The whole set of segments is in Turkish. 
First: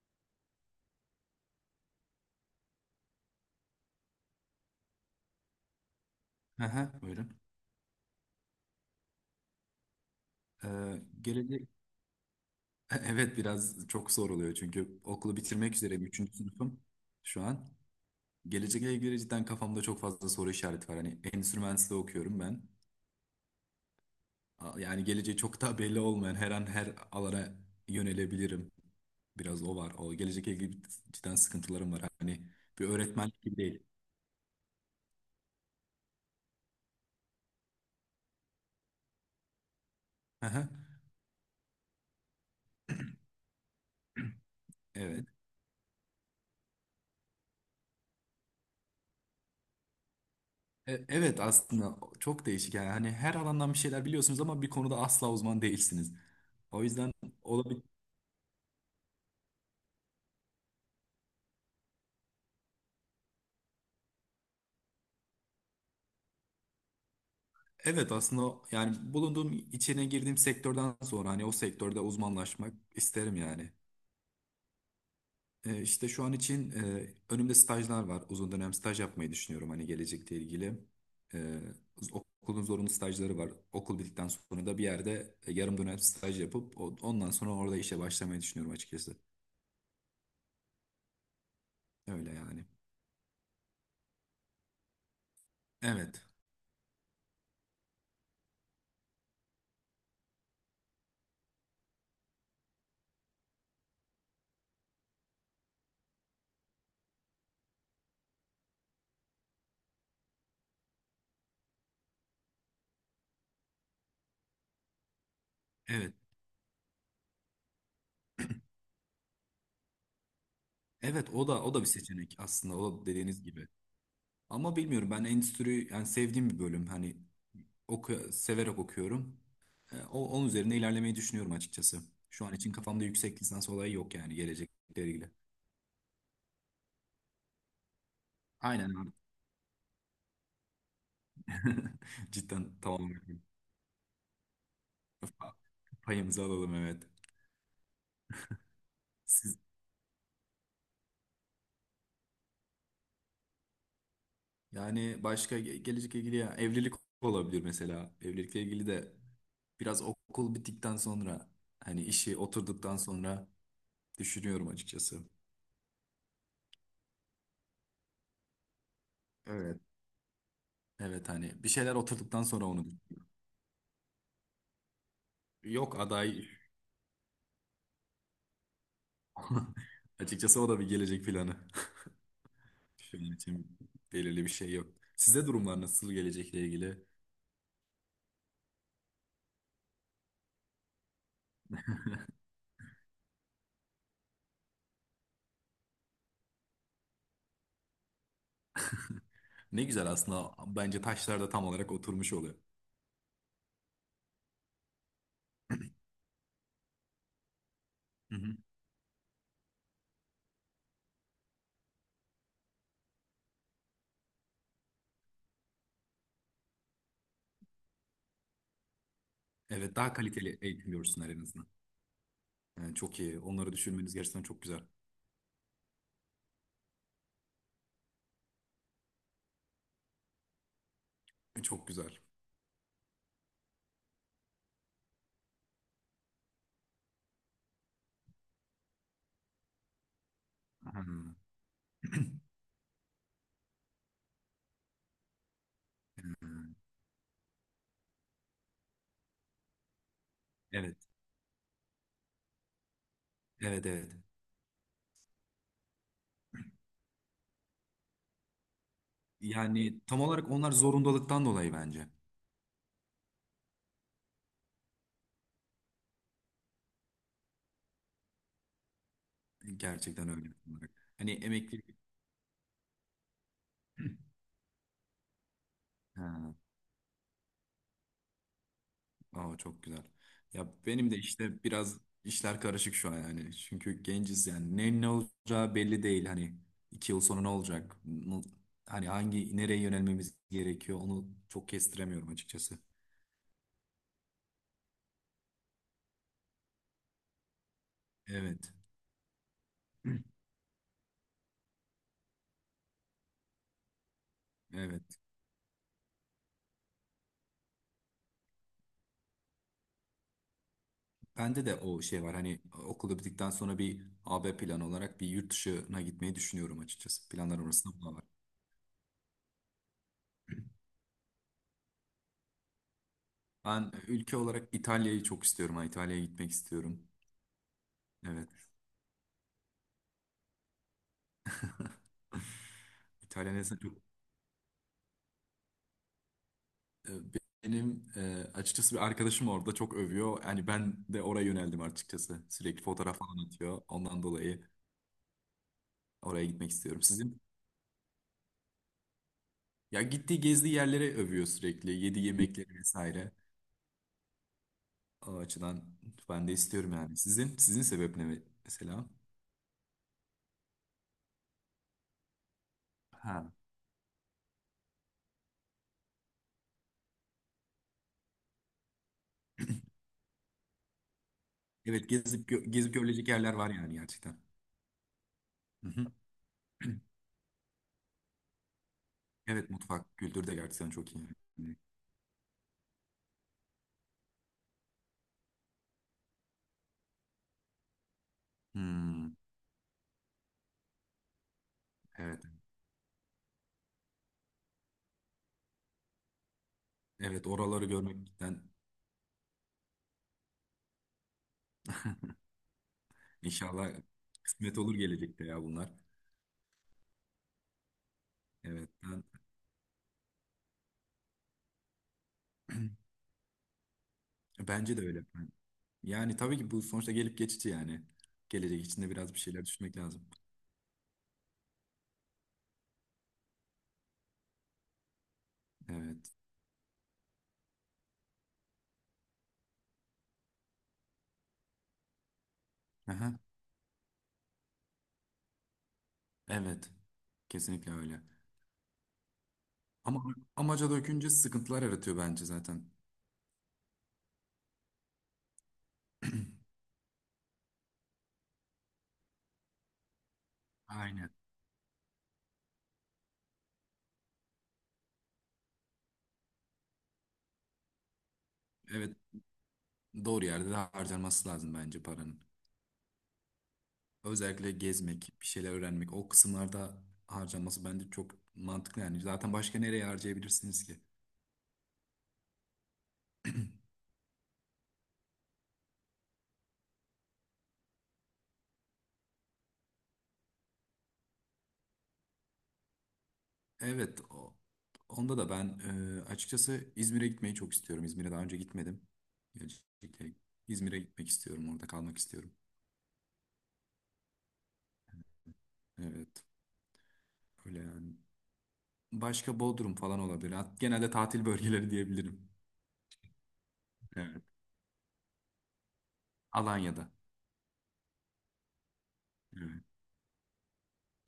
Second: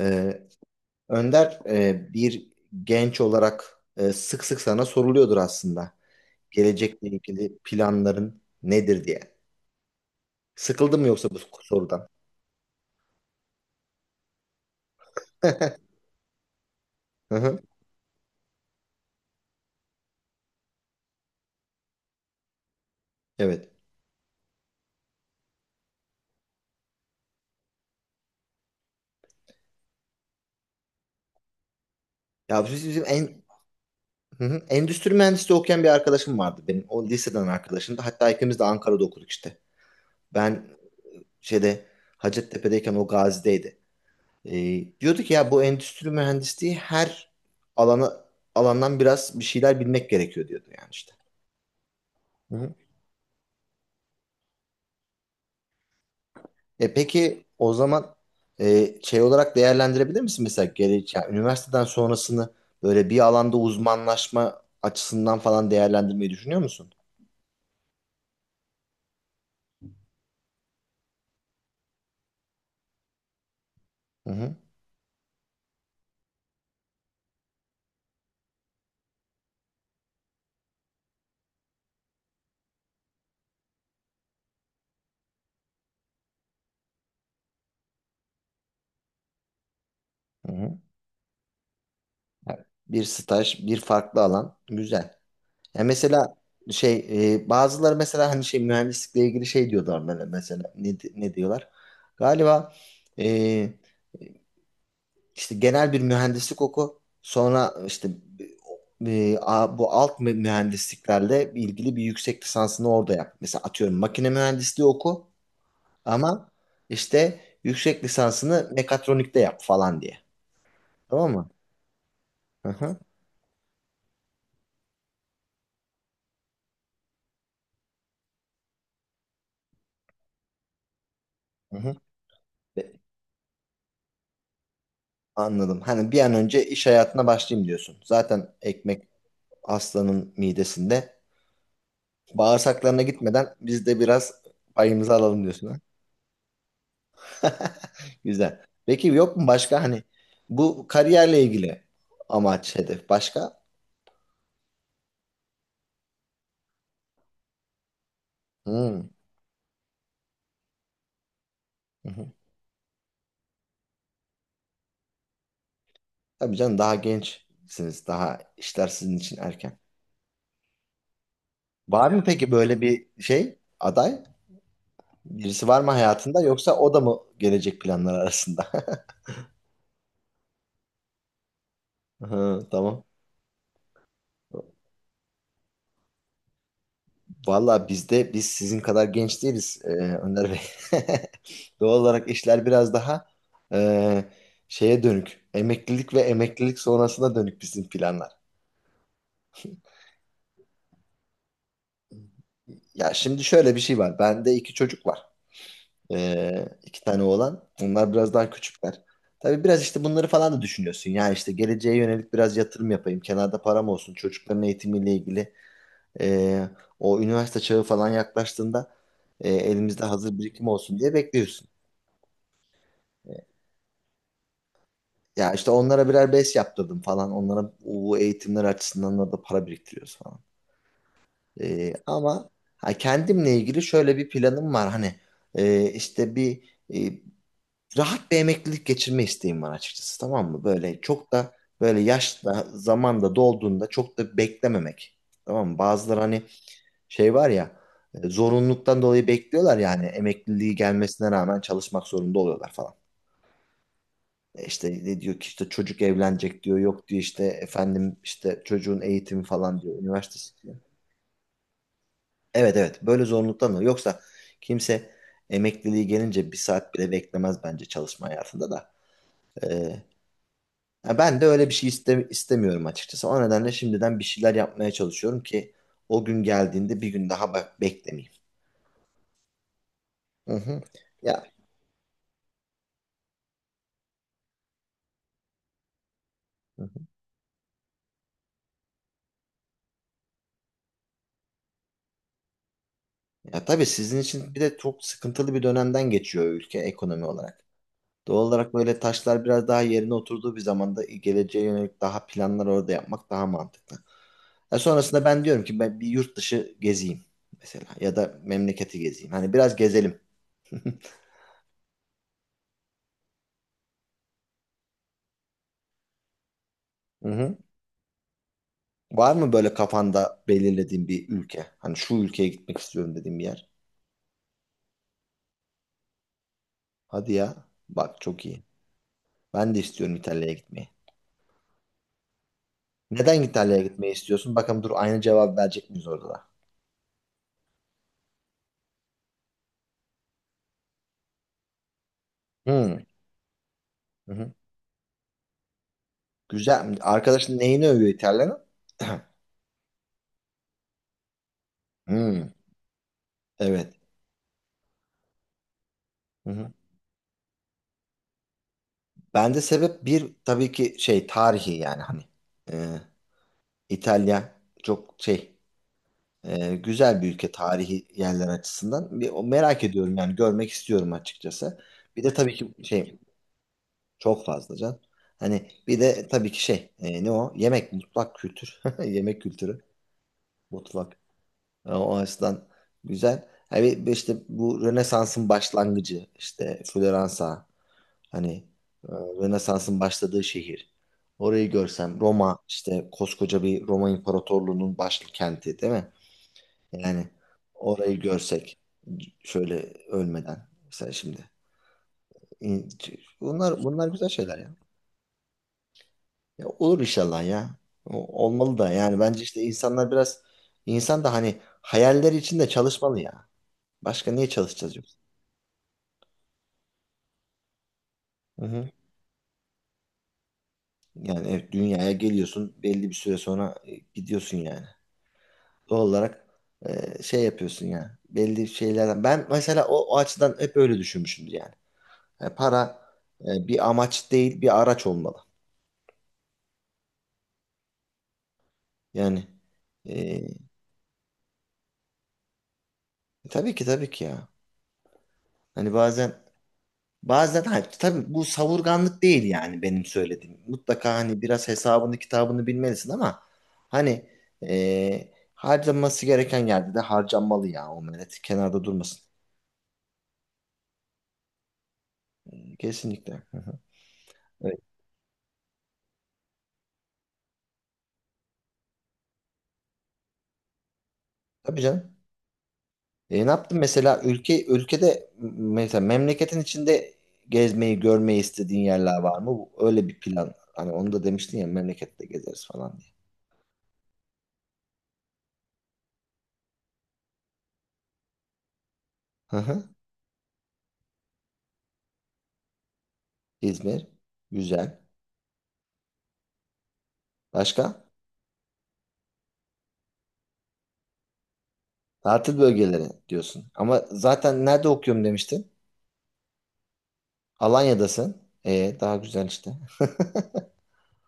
Ee, Önder, bir genç olarak, sık sık sana soruluyordur aslında. Aha, Gelecekle buyurun. ilgili planların nedir diye. Sıkıldın mı yoksa bu Gelecek... sorudan? Evet, biraz çok zor oluyor çünkü okulu Hı bitirmek üzereyim. Üçüncü sınıfım şu hı, an. Gelecekle ilgili cidden kafamda çok fazla soru işareti var. Hani endüstri mühendisliği okuyorum ben. evet. Yani geleceği çok daha belli olmayan her an her alana yönelebilirim. Biraz o var. O gelecekle ilgili cidden sıkıntılarım var. Hani Ya bir biz- bizim öğretmen en, gibi değil. hı hı, endüstri mühendisliği okuyan bir arkadaşım vardı benim. O liseden arkadaşımdı. Hatta ikimiz de Ankara'da okuduk işte. Aha, Ben şeyde Hacettepe'deyken o Gazi'deydi. Diyordu evet. ki ya bu endüstri mühendisliği her alana alandan biraz bir şeyler bilmek gerekiyor diyordu yani işte. Evet, aslında çok değişik yani. Hani her alandan bir şeyler biliyorsunuz ama bir konuda asla uzman değilsiniz. O E yüzden peki o olabilir. zaman, şey olarak değerlendirebilir misin mesela yani üniversiteden sonrasını böyle bir alanda uzmanlaşma açısından falan değerlendirmeyi düşünüyor musun? Evet, aslında yani bulunduğum, içine girdiğim sektörden sonra hani o sektörde uzmanlaşmak isterim yani. Hı hı. İşte şu an için önümde stajlar var. Uzun dönem staj yapmayı düşünüyorum hani gelecekle ilgili. Ee, Okulun zorunlu stajları var. Okul bittikten sonra da bir yerde yarım dönem staj yapıp ondan sonra orada işe başlamayı düşünüyorum açıkçası. hı hı. Öyle Yani yani. bir staj, bir farklı alan güzel. Ya Evet. mesela şey bazıları mesela hani şey mühendislikle ilgili şey diyorlar böyle mesela ne diyorlar? Galiba, e, İşte genel bir mühendislik oku. Sonra işte, bu mühendisliklerle ilgili bir yüksek lisansını orada yap. Mesela atıyorum makine mühendisliği oku Evet. ama işte yüksek lisansını mekatronikte yap falan diye. Evet, Tamam mı? o da bir seçenek Hı aslında. hı. O da dediğiniz gibi. Ama bilmiyorum, ben endüstri yani sevdiğim bir bölüm. Hani oku severek okuyorum. Onun üzerine ilerlemeyi düşünüyorum Hı hı. açıkçası. Şu an için Ve- kafamda yüksek lisans olayı yok yani gelecekle ilgili. Anladım. Hani bir an önce iş hayatına başlayayım diyorsun. Zaten Aynen ekmek abi. aslanın midesinde. Cidden Bağırsaklarına tamam. gitmeden biz de biraz payımızı alalım diyorsun. Payımızı alalım, evet. Güzel. Peki yok mu Siz, başka hani bu kariyerle ilgili amaç, hedef başka? yani başka gelecekle ilgili ya evlilik olabilir mesela. Evlilikle ilgili Hmm. de biraz okul bittikten sonra, hani Hı hı. işi oturduktan sonra düşünüyorum açıkçası. Tabii canım, daha gençsiniz. Daha işler sizin için erken. Evet. Evet, hani bir şeyler Var mı oturduktan peki sonra böyle onu. bir şey aday? Birisi var mı Yok aday. hayatında, yoksa o da mı gelecek planlar arasında? Açıkçası o da bir gelecek planı. Hı, tamam. Şu an için belirli bir şey yok. Size durumlar nasıl gelecekle ilgili? Vallahi bizde, biz sizin kadar genç değiliz, Önder Bey. Doğal olarak işler biraz daha, e, şeye dönük. Emeklilik ve emeklilik sonrasına dönük bizim planlar. Ne güzel, aslında bence taşlar da tam olarak oturmuş oluyor. Ya şimdi şöyle bir şey var. Bende iki çocuk var. İki tane oğlan. Onlar biraz Hı daha hı. küçükler. Tabii biraz işte bunları falan da düşünüyorsun. Yani işte geleceğe yönelik biraz yatırım yapayım. Kenarda param olsun. Çocukların eğitimiyle ilgili. ee, O üniversite çağı falan yaklaştığında Evet, elimizde daha hazır kaliteli birikim eğitim olsun diye görürsünler en azından. bekliyorsun. Yani çok iyi. Onları düşünmeniz gerçekten çok güzel. Ya işte onlara birer BES yaptırdım falan. Onlara bu eğitimler açısından da para biriktiriyoruz falan. Çok Ee, güzel. ama ha, kendimle ilgili şöyle bir planım var. Hani işte bir, e, rahat bir emeklilik geçirme isteğim var açıkçası, tamam mı? Hı Böyle çok hı. da, böyle yaşta zamanda dolduğunda, çok da beklememek. Tamam mı? Bazıları hani şey var ya, zorunluluktan dolayı bekliyorlar yani emekliliği Evet. gelmesine rağmen çalışmak zorunda oluyorlar falan. Evet, evet. E İşte ne diyor ki, işte çocuk evlenecek diyor, yok diyor işte efendim işte çocuğun eğitimi falan diyor, Yani tam olarak üniversitesi onlar diyor. zorundalıktan dolayı bence. Evet evet, böyle zorunluluktan dolayı, yoksa kimse emekliliği gelince bir saat bile beklemez bence çalışma hayatında da. Ee, Gerçekten öyle. Tam olarak. Ya Hani ben de öyle bir şey emeklilik. İstemiyorum açıkçası. O nedenle şimdiden bir şeyler yapmaya çalışıyorum ki o gün Ha. geldiğinde bir gün daha bak beklemeyeyim. Aa, çok güzel. Hı Ya hı. benim de Ya, işte biraz işler karışık şu an yani. Çünkü genciz yani. Ne ne olacağı belli değil. Hani iki yıl sonra ne olacak? Hani hangi, nereye yönelmemiz gerekiyor? Onu çok kestiremiyorum açıkçası. ya tabii sizin için bir de çok sıkıntılı bir dönemden geçiyor ülke ekonomi olarak. Doğal Evet. olarak böyle taşlar biraz daha yerine oturduğu bir zamanda geleceğe yönelik daha planlar orada yapmak daha mantıklı. Ya Evet. sonrasında ben diyorum ki ben bir yurt dışı gezeyim mesela, ya da memleketi gezeyim. Hani biraz gezelim. Bende de o şey var. Hani okul bittikten sonra bir AB planı olarak bir yurt dışına gitmeyi düşünüyorum Hı açıkçası. hı. Planlar arasında bu da var. Var mı böyle kafanda belirlediğin bir ülke? Hani şu ülkeye gitmek istiyorum dediğin bir yer. Ben ülke olarak İtalya'yı çok istiyorum. Ha, İtalya'ya gitmek istiyorum. Hadi ya. Bak çok iyi. Evet. Ben de istiyorum İtalya'ya gitmeyi. Neden İtalya neyse İtalya'ya çok. gitmeyi istiyorsun? Bakalım dur, aynı cevap verecek miyiz orada da? E, Benim açıkçası bir arkadaşım orada çok övüyor. Yani ben de oraya yöneldim açıkçası. Sürekli Hmm. fotoğraf falan atıyor. Ondan Hı hı. dolayı oraya gitmek Güzel. istiyorum. Sizin... Arkadaşın neyini övüyor İtalya'nın? Ya gittiği, gezdiği yerlere övüyor sürekli. Yediği Hmm. yemekleri vesaire. Evet. O açıdan ben Hı de hı. istiyorum yani. Sizin sebep ne mesela? Ben de sebep bir tabii ki şey tarihi yani hani. Ee, Ha. İtalya çok şey, güzel bir ülke tarihi yerler açısından. Merak ediyorum yani, görmek istiyorum açıkçası. Evet, Bir de tabii ki gezip şey, görülecek yerler var yani gerçekten. çok fazla can. Hani Hı bir hı. de tabii ki şey, ne o? Yemek, mutfak kültür. Yemek Evet, kültürü, mutfak kültürü de gerçekten çok mutfak. iyi. E, o açıdan güzel. Hani işte bu Rönesans'ın başlangıcı, işte Floransa, hani, Hmm, Rönesans'ın başladığı şehir. Orayı görsem, evet. Roma, işte koskoca bir Roma İmparatorluğu'nun başkenti değil mi? Yani Evet, oraları orayı görmekten... görsek şöyle ölmeden mesela şimdi. İn- bunlar inşallah bunlar güzel şeyler ya. kısmet olur gelecekte ya bunlar. Ya olur inşallah ya. Olmalı Evet, da yani, ben, bence işte insanlar biraz, insan da hani hayalleri için de çalışmalı ya. Başka niye çalışacağız Bence de yoksa? öyle. Yani tabii ki bu sonuçta gelip geçici yani. Hı Gelecek hı. içinde biraz bir şeyler düşünmek lazım. Yani evet, dünyaya geliyorsun, belli bir süre sonra gidiyorsun yani. Doğal Evet. olarak, şey yapıyorsun yani. Belli şeylerden, ben mesela o açıdan hep öyle düşünmüşümdür yani. Yani para, Aha. Bir amaç değil, bir araç olmalı. Evet. Kesinlikle öyle. Yani Ama e, amaca dökünce sıkıntılar yaratıyor bence zaten. tabii ki tabii ki ya. Hani bazen hayır, tabii bu savurganlık değil yani benim söylediğim. Mutlaka Aynen. hani biraz hesabını kitabını bilmelisin, ama hani, harcanması gereken yerde de harcanmalı ya, o millet kenarda Evet. durmasın. Doğru yerde de harcanması lazım bence paranın. Kesinlikle. Hı hı. Özellikle Evet. gezmek, bir şeyler öğrenmek, o kısımlarda harcanması bence çok mantıklı yani. Zaten başka nereye harcayabilirsiniz ki? Tabii canım. E, ne yaptın mesela ülkede, mesela memleketin içinde gezmeyi görmeyi istediğin yerler var mı? Öyle bir plan. Hani onu da demiştin ya, memlekette gezeriz falan diye. Evet, o- Onda da ben açıkçası İzmir'e gitmeyi çok istiyorum. İzmir'e daha önce gitmedim. Hı hı. Gelecekte İzmir'e gitmek istiyorum, orada kalmak istiyorum. İzmir. Güzel. Evet, öyle Başka? yani. Başka Bodrum falan olabilir. Genelde tatil bölgeleri diyebilirim. Tatil bölgeleri diyorsun. Ama Evet, zaten nerede okuyorum demiştin? Alanya'da. Alanya'dasın. E, daha güzel işte. Evet.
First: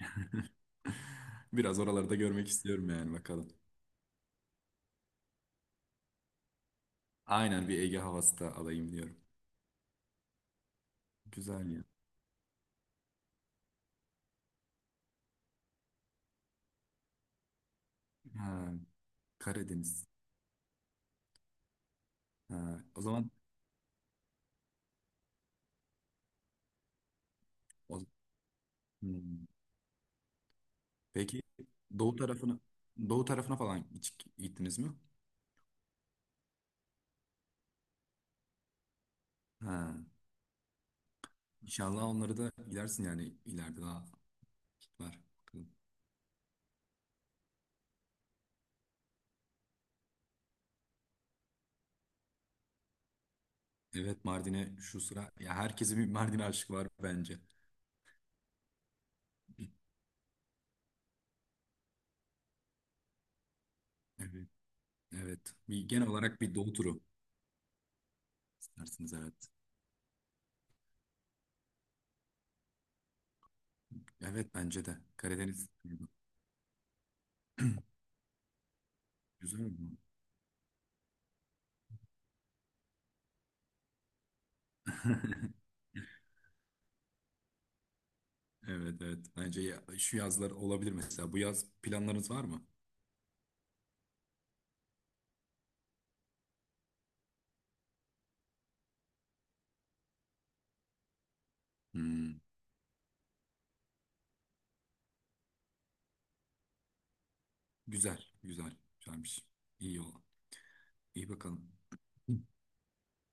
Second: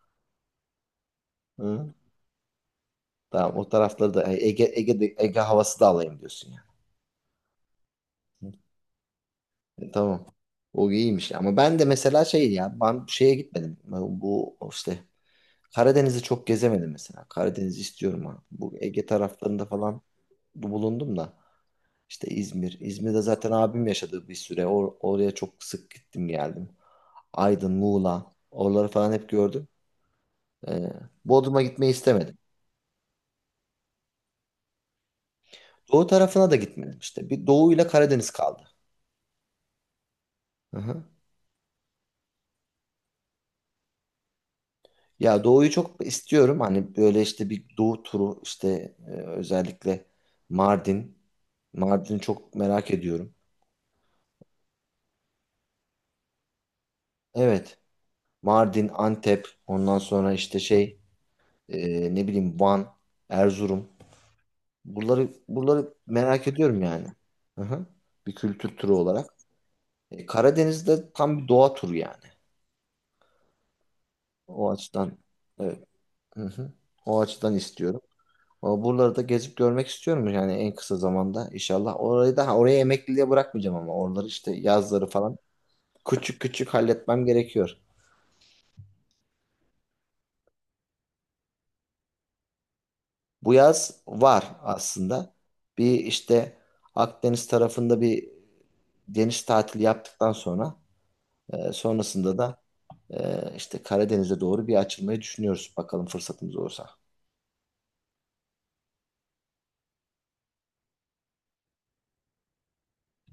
Biraz Hı. oraları da görmek istiyorum yani, bakalım. Tamam, o tarafları da, Ege havası da alayım diyorsun yani. Aynen, bir Ege havası da alayım diyorum. E, tamam. O iyiymiş. Ama Güzel ben de ya. mesela şey ya, ben şeye gitmedim. Ben bu işte Karadeniz'i çok gezemedim mesela. Karadeniz'i istiyorum ha. Bu Ha, Ege taraflarında falan Karadeniz. bulundum da. İşte İzmir. Ha, o İzmir'de zaman zaten abim yaşadığı bir süre. Oraya çok sık gittim geldim. Aydın, o, Muğla. Oraları falan hep hmm. gördüm. Ee, Peki Bodrum'a gitmeyi doğu istemedim. tarafına doğu tarafına falan hiç gittiniz mi? Doğu tarafına da gitmedim işte. Bir Doğu ile Karadeniz kaldı. Ha, Hı hı. inşallah onları da gidersin yani ileride, daha var. Ya Doğu'yu çok istiyorum. Hani böyle işte bir Doğu turu işte, özellikle Mardin. Mardin'i çok merak ediyorum. Evet, Mardin'e şu sıra ya, herkesin bir Mardin aşkı var bence. Evet. Mardin, Antep, ondan sonra işte şey, ne bileyim, Van, Erzurum. Evet. Evet. Bir Buraları genel olarak merak bir doğu ediyorum turu yani. Hı hı. Bir kültür turu istersiniz, olarak. evet. E, Karadeniz'de tam bir doğa turu yani. Evet, O bence de. açıdan Karadeniz evet. turu. Hı hı. O açıdan istiyorum. Ama buraları da gezip Güzel görmek mi? istiyorum yani en kısa zamanda inşallah. Orayı da ha, oraya emekliliğe bırakmayacağım, ama oraları işte yazları falan küçük küçük halletmem gerekiyor. Evet, evet. Bence ya, şu yazlar olabilir mesela. Bu yaz planlarınız var mı? Bu yaz var aslında. Bir işte Akdeniz tarafında bir deniz tatili yaptıktan sonra, sonrasında Hmm, da, işte Karadeniz'e doğru bir açılmayı düşünüyoruz bakalım fırsatımız olursa. güzel, güzel. Güzelmiş. İyi o. İyi bakalım.